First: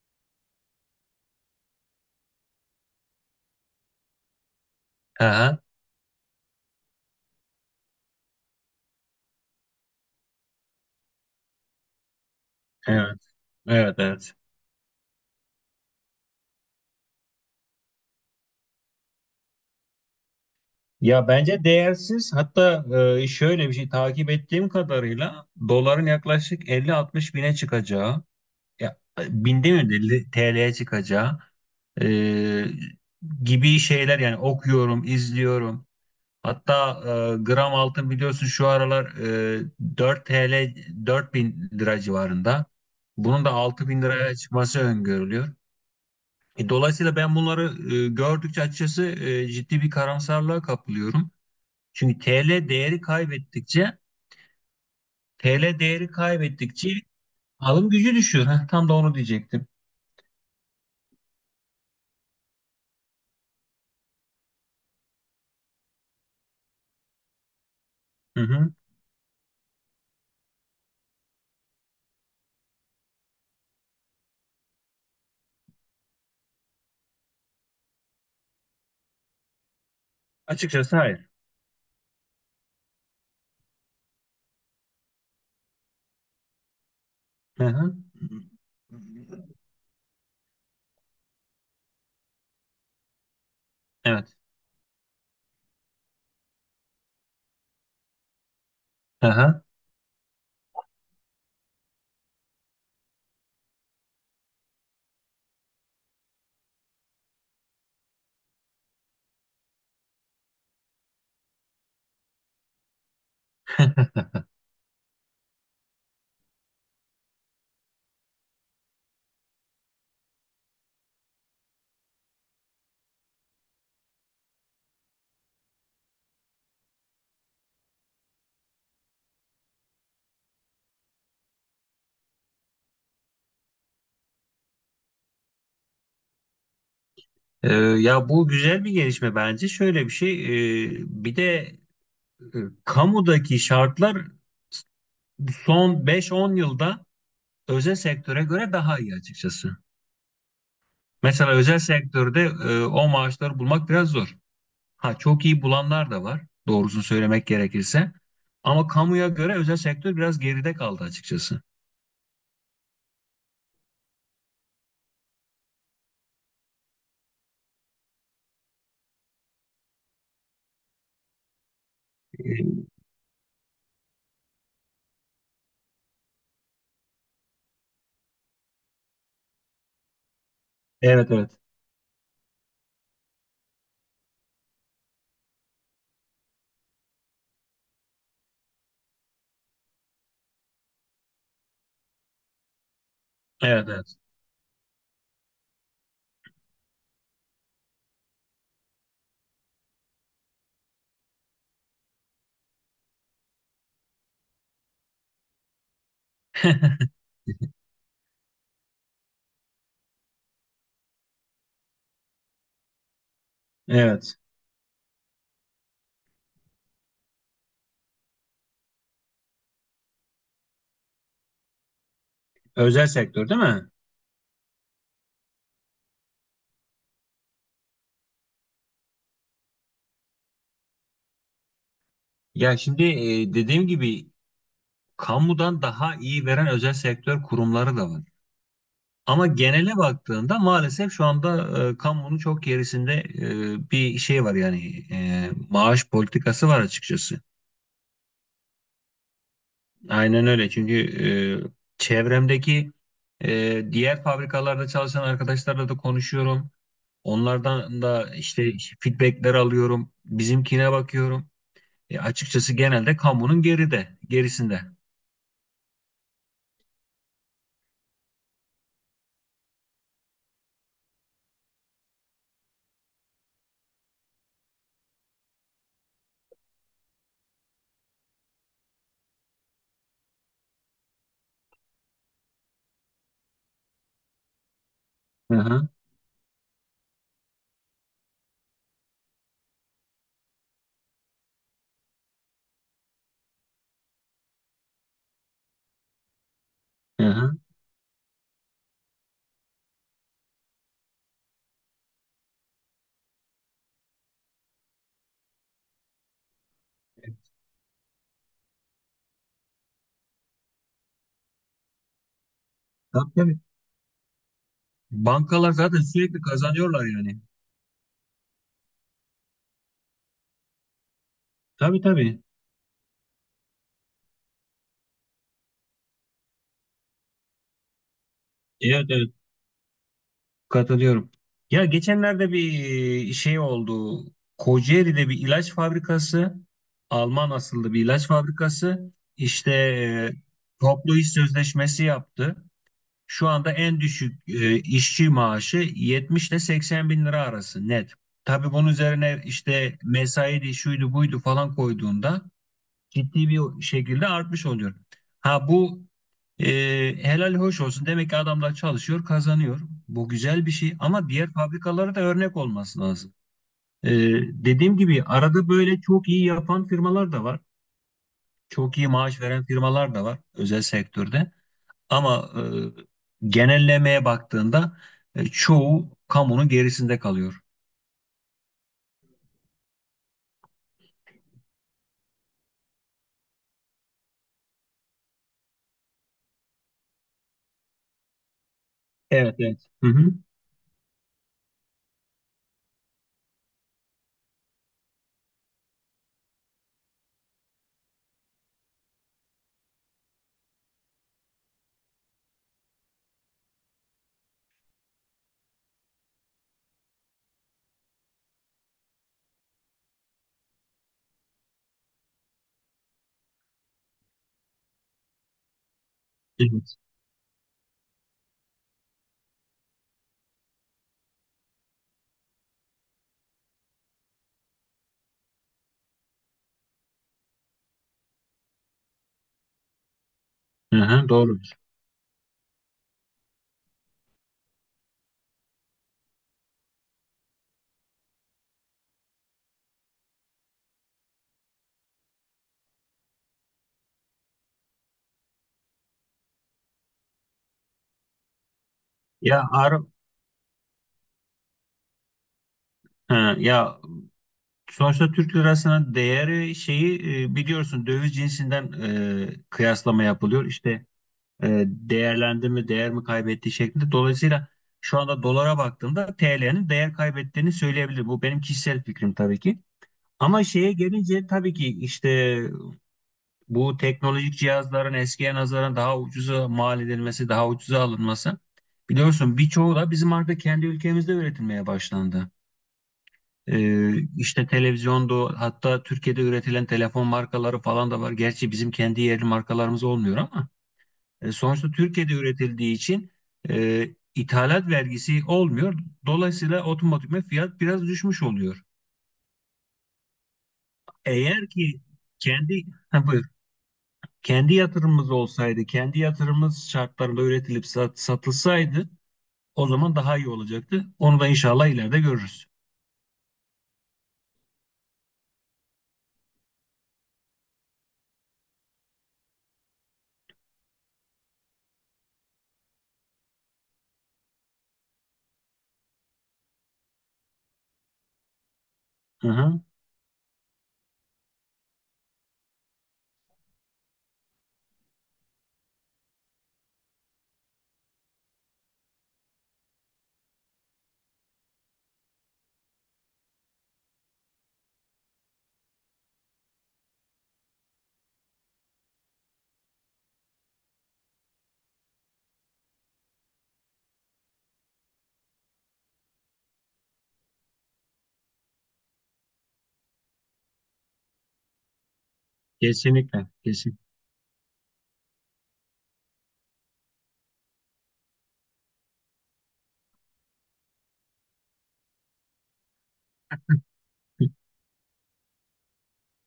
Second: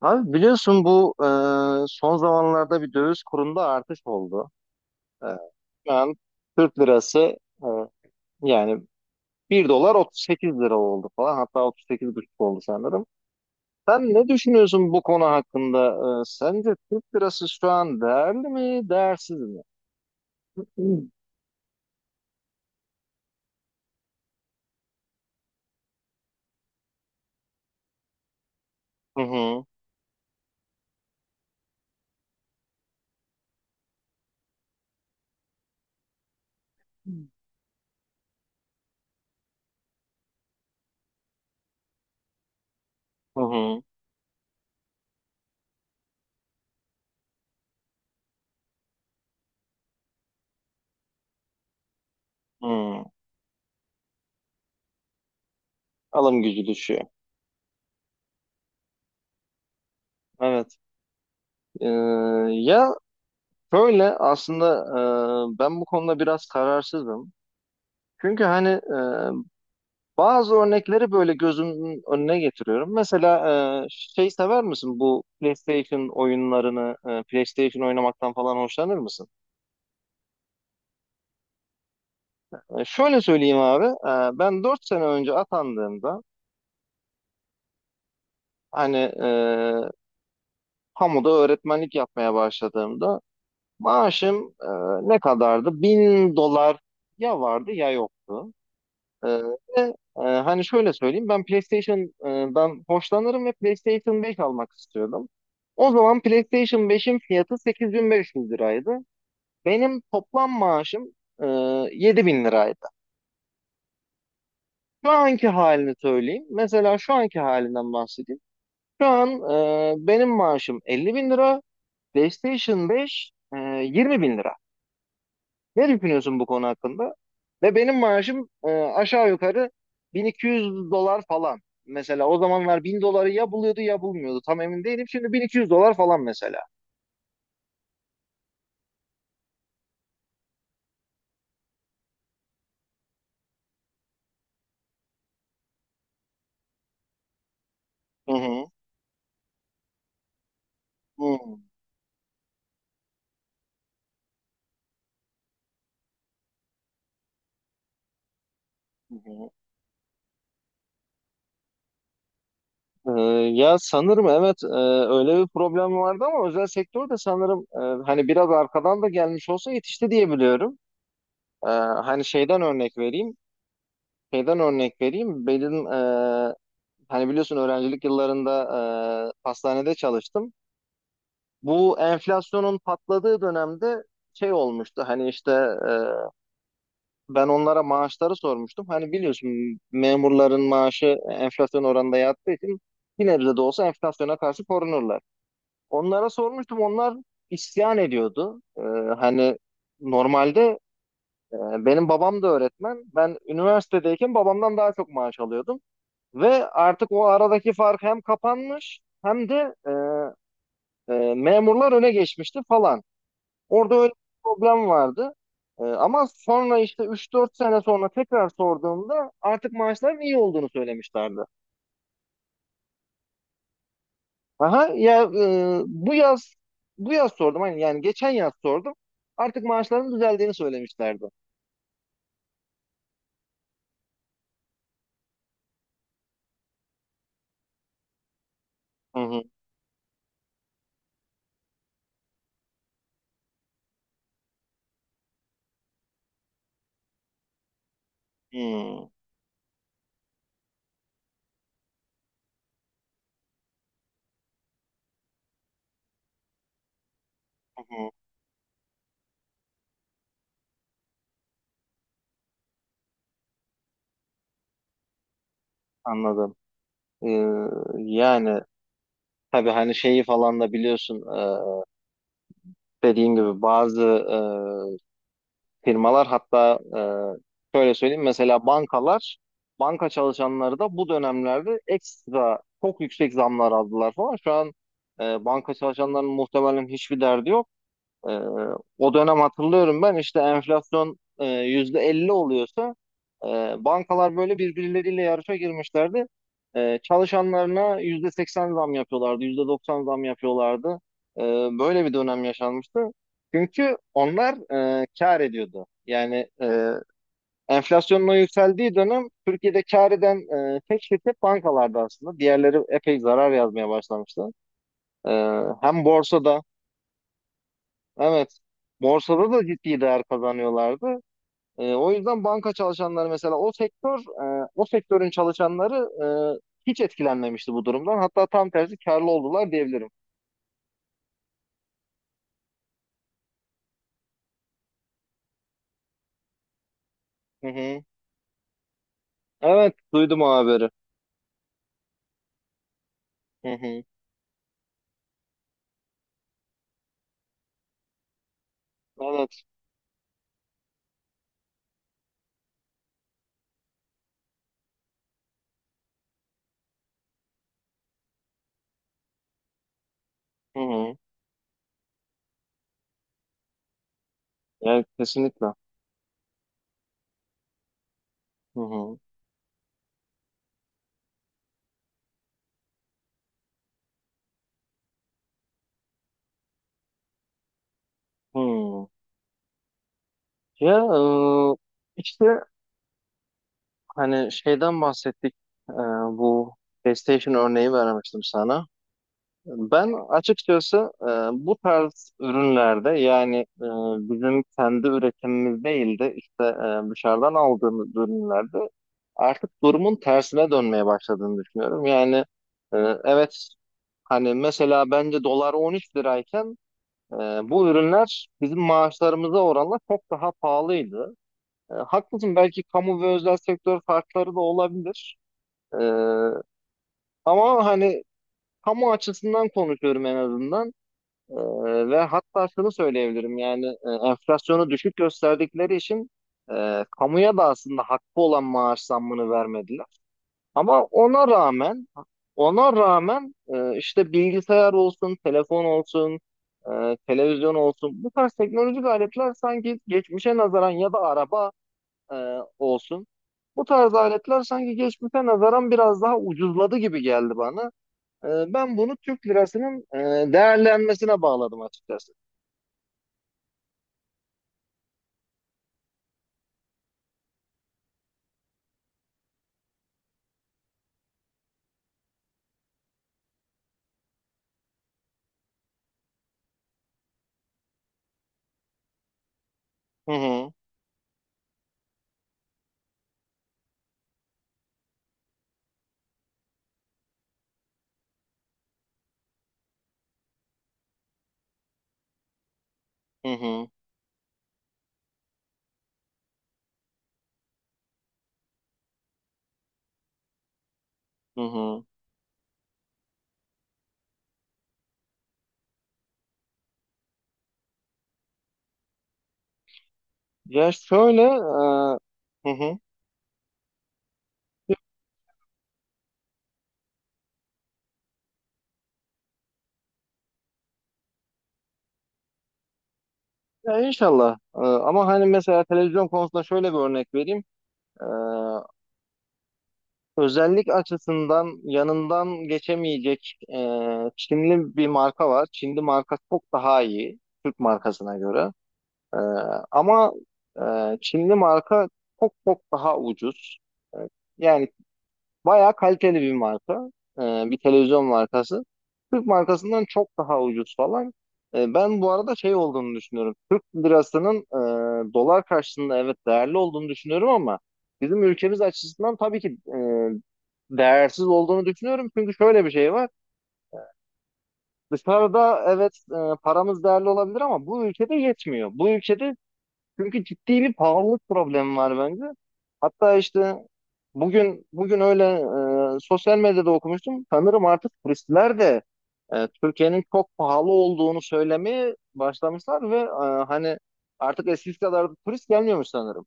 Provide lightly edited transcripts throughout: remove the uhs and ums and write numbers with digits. Abi biliyorsun bu son zamanlarda bir döviz kurunda artış oldu. E, Aha, Şu an Türk lirası, e, yani bir dolar 38 lira oldu falan, hatta 38,5 oldu sanırım. evet, evet, Sen ne evet. düşünüyorsun bu konu hakkında? Sence Türk lirası şu an değerli mi, değersiz mi? Ya bence değersiz. Hatta şöyle bir şey takip ettiğim kadarıyla doların yaklaşık 50-60 bine çıkacağı, ya Hı hı. binde mi 50 TL'ye çıkacağı e, gibi şeyler yani okuyorum, izliyorum. Hatta gram altın biliyorsun şu aralar 4 TL bin lira civarında. Hı Bunun da hı. 6 bin liraya çıkması öngörülüyor. Dolayısıyla ben bunları gördükçe açıkçası ciddi bir karamsarlığa kapılıyorum. Çünkü TL değeri Hı. kaybettikçe TL değeri Alım gücü kaybettikçe düşüyor. alım gücü düşüyor. Heh, tam da onu diyecektim. Evet. Ee, Ya şöyle aslında, ben bu konuda biraz kararsızım. Hı Çünkü hani, hı. Bazı örnekleri böyle gözümün önüne getiriyorum. Mesela şey, sever misin bu PlayStation oyunlarını, PlayStation oynamaktan falan hoşlanır mısın? Açıkçası hayır. Şöyle söyleyeyim abi, ben 4 sene önce atandığımda, Hı hı. hani kamuda öğretmenlik yapmaya başladığımda Evet. maaşım ne kadardı? 1000 dolar ya vardı ya yoktu. Ee, Hı. Ve, hani şöyle söyleyeyim, ben PlayStation'dan hoşlanırım ve PlayStation 5 almak istiyordum. O zaman PlayStation 5'in fiyatı 8500 liraydı. Benim toplam maaşım e, 7000 liraydı. Şu anki halini söyleyeyim. Mesela şu anki halinden bahsedeyim. Şu an benim maaşım 50 bin lira. PlayStation 5 20 bin lira. Ne düşünüyorsun bu konu hakkında? Ve benim maaşım aşağı yukarı 1200 dolar falan. Mesela o zamanlar 1000 doları ya buluyordu ya bulmuyordu. Tam emin değilim. Şimdi 1200 dolar falan mesela. Ya bu güzel bir gelişme bence. Şöyle bir şey, e, bir de e, kamudaki şartlar son 5-10 yılda özel Hı sektöre hı. göre daha iyi açıkçası. Hı Mesela hı. özel sektörde o maaşları bulmak biraz zor. Ha çok iyi bulanlar da var, doğrusunu söylemek gerekirse. Ama kamuya Hı. göre özel sektör biraz geride kaldı açıkçası. E, Ya sanırım evet, öyle bir problem vardı ama özel sektör de sanırım, hani biraz arkadan da gelmiş olsa yetişti diye biliyorum. E, Hani şeyden örnek vereyim. Şeyden örnek vereyim. Benim, hani biliyorsun öğrencilik yıllarında, hastanede çalıştım. Evet, evet. Bu enflasyonun patladığı dönemde şey olmuştu hani işte, ben onlara maaşları sormuştum. Hani biliyorsun memurların maaşı enflasyon oranında yattığı için bir nebze de olsa Evet, evet. enflasyona karşı korunurlar. Onlara sormuştum, onlar isyan ediyordu. Hani normalde, e, benim babam da öğretmen. Ben üniversitedeyken babamdan daha çok maaş alıyordum. Ve artık o aradaki fark hem kapanmış hem de memurlar öne geçmişti falan. Orada öyle Evet. bir problem vardı. Ama sonra işte üç dört sene sonra tekrar sorduğumda artık maaşların iyi olduğunu söylemişlerdi. Özel sektör değil mi? Aha ya, bu yaz sordum, hani yani geçen yaz sordum. Artık maaşların düzeldiğini söylemişlerdi. Ya şimdi dediğim gibi kamudan daha iyi veren özel sektör kurumları da var. Hı hı. Ama genele baktığında maalesef şu anda kamunun çok gerisinde bir şey var yani maaş politikası var açıkçası. Hmm, hı Aynen öyle. Çünkü çevremdeki diğer fabrikalarda çalışan arkadaşlarla da konuşuyorum. Onlardan hı, da işte feedbackler alıyorum. Bizimkine bakıyorum. Açıkçası genelde kamunun geride, gerisinde. anladım. Ee, Yani tabii hani şeyi falan da biliyorsun, dediğin gibi bazı firmalar, hatta şöyle söyleyeyim, mesela bankalar, banka çalışanları da bu dönemlerde ekstra çok yüksek zamlar aldılar falan. Şu an Hı banka hı, çalışanlarının muhtemelen hiçbir derdi yok. Ee, O dönem hatırlıyorum, ben işte enflasyon %50 oluyorsa, e, bankalar böyle birbirleriyle yarışa girmişlerdi. Hı hı. Çalışanlarına %80 zam yapıyorlardı, %90 zam yapıyorlardı. E, Böyle bir dönem yaşanmıştı. Çünkü onlar kar ediyordu. Yani enflasyonun o yükseldiği dönem Türkiye'de kar eden tek şirket bankalardı aslında. Diğerleri epey Tabii, zarar tabii. yazmaya başlamıştı. E, Bankalar zaten Hem sürekli borsada, kazanıyorlar yani. evet. Borsada da ciddi değer kazanıyorlardı. Tabii, O tabii. yüzden banka çalışanları, mesela o sektör, o sektörün çalışanları e, hiç etkilenmemişti bu durumdan. Hatta tam tersi Evet, evet. karlı oldular diyebilirim. Katılıyorum. Ya geçenlerde bir şey oldu. Kocaeli'de bir ilaç fabrikası, Alman Hı asıllı hı. bir ilaç fabrikası işte Evet, duydum o haberi. toplu iş sözleşmesi yaptı. Şu anda Hı en hı. düşük işçi maaşı 70 ile 80 bin lira arası net. Tabii bunun üzerine Evet. işte mesai de şuydu buydu falan koyduğunda ciddi bir şekilde artmış oluyor. Ha bu e, helal hoş olsun. Demek ki adamlar çalışıyor, kazanıyor. Bu güzel bir Hı şey hı. ama diğer fabrikalara da örnek olması lazım. E, Dediğim Evet, gibi kesinlikle. arada böyle çok iyi yapan firmalar da var. Hı Çok iyi hı. maaş veren firmalar da var özel sektörde. Ama genellemeye baktığında çoğu kamunun gerisinde kalıyor. Hı. Ya, e, işte hani şeyden bahsettik. E, Bu PlayStation örneği vermiştim sana. Evet, evet. Hı Ben hı. açıkçası bu tarz ürünlerde, yani e, bizim kendi üretimimiz değil de işte dışarıdan aldığımız ürünlerde artık durumun tersine dönmeye başladığını düşünüyorum. Yani e, evet, hani mesela bence dolar 13 lirayken e, bu ürünler bizim maaşlarımıza oranla çok daha pahalıydı. Haklısın, belki kamu ve özel sektör farkları da olabilir. E, Evet. Ama hani kamu açısından konuşuyorum en azından. Ee, Ve hatta şunu söyleyebilirim, yani enflasyonu düşük gösterdikleri için kamuya da aslında hakkı olan maaş zammını vermediler. Hı Ama hı, ona doğru. rağmen ona rağmen işte bilgisayar olsun, telefon olsun, televizyon olsun, bu tarz teknolojik aletler sanki geçmişe nazaran, ya da araba e, olsun, bu tarz aletler sanki geçmişe nazaran biraz daha ucuzladı gibi geldi bana. E, Ben bunu Türk Ya lirasının değerlenmesine bağladım açıkçası. ha, ya sonuçta Türk lirasının değeri şeyi biliyorsun döviz cinsinden kıyaslama yapılıyor. İşte değerlendi mi değer mi kaybetti şeklinde. Dolayısıyla şu anda dolara baktığımda TL'nin değer kaybettiğini söyleyebilirim. Bu benim kişisel fikrim tabii ki. Hı Ama hı, şeye gelince tabii ki işte bu teknolojik cihazların eskiye nazaran daha ucuza mal edilmesi, daha ucuza alınması. Biliyorsun birçoğu da bizim artık kendi ülkemizde üretilmeye başlandı. hı hı, İşte televizyondu hatta Türkiye'de üretilen telefon markaları falan da var. Gerçi bizim kendi yerli markalarımız olmuyor ama hı sonuçta hı. Türkiye'de üretildiği için e, ithalat vergisi olmuyor. Dolayısıyla otomatikman fiyat biraz düşmüş oluyor. Ya şöyle, Eğer ki hı kendi, hı. ha, buyur. Kendi yatırımımız olsaydı, kendi yatırımımız şartlarında üretilip satılsaydı o zaman daha iyi olacaktı. Onu da inşallah ileride görürüz. Ya inşallah. Ama hani mesela televizyon konusunda şöyle bir örnek vereyim. E, Özellik açısından yanından geçemeyecek Çinli bir marka var. Çinli marka çok daha iyi Türk markasına göre. E, Hı hı. Ama, Çinli marka çok çok daha ucuz. E, Yani bayağı kaliteli bir marka. Ee, Bir televizyon markası. Türk markasından çok daha ucuz falan. Ben bu arada şey olduğunu düşünüyorum. Türk lirasının dolar karşısında evet değerli olduğunu düşünüyorum ama bizim ülkemiz açısından, tabii ki değersiz olduğunu düşünüyorum. Çünkü şöyle bir şey var. Dışarıda evet, paramız değerli olabilir ama bu ülkede yetmiyor. Bu ülkede çünkü ciddi bir pahalılık problemi var bence. Hatta Kesinlikle, işte kesin. bugün öyle sosyal medyada okumuştum. Sanırım artık turistler de Türkiye'nin çok pahalı olduğunu söylemeye başlamışlar ve hani artık eskisi kadar da turist gelmiyormuş sanırım.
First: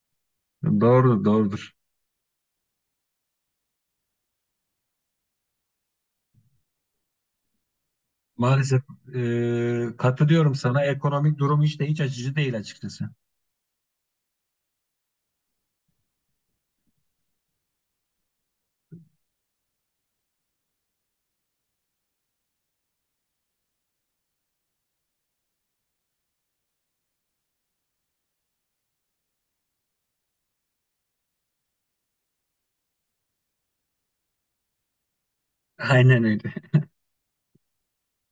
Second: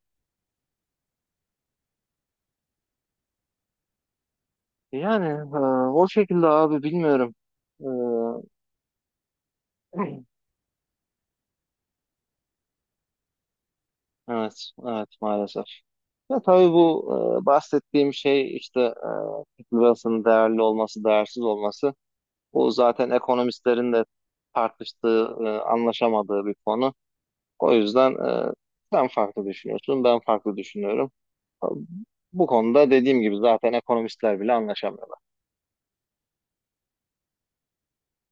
Doğrudur, doğrudur. Yani e, o şekilde abi, bilmiyorum. E, Maalesef katılıyorum sana. Ekonomik durum hiç de hiç açıcı değil açıkçası. evet, evet maalesef. Ya tabii bu, bahsettiğim şey işte, Türk lirasının değerli olması, değersiz olması. Bu zaten ekonomistlerin de tartıştığı, anlaşamadığı bir konu. O yüzden sen farklı düşünüyorsun, ben farklı düşünüyorum. Bu konuda dediğim gibi zaten ekonomistler bile anlaşamıyor. Aynen öyle.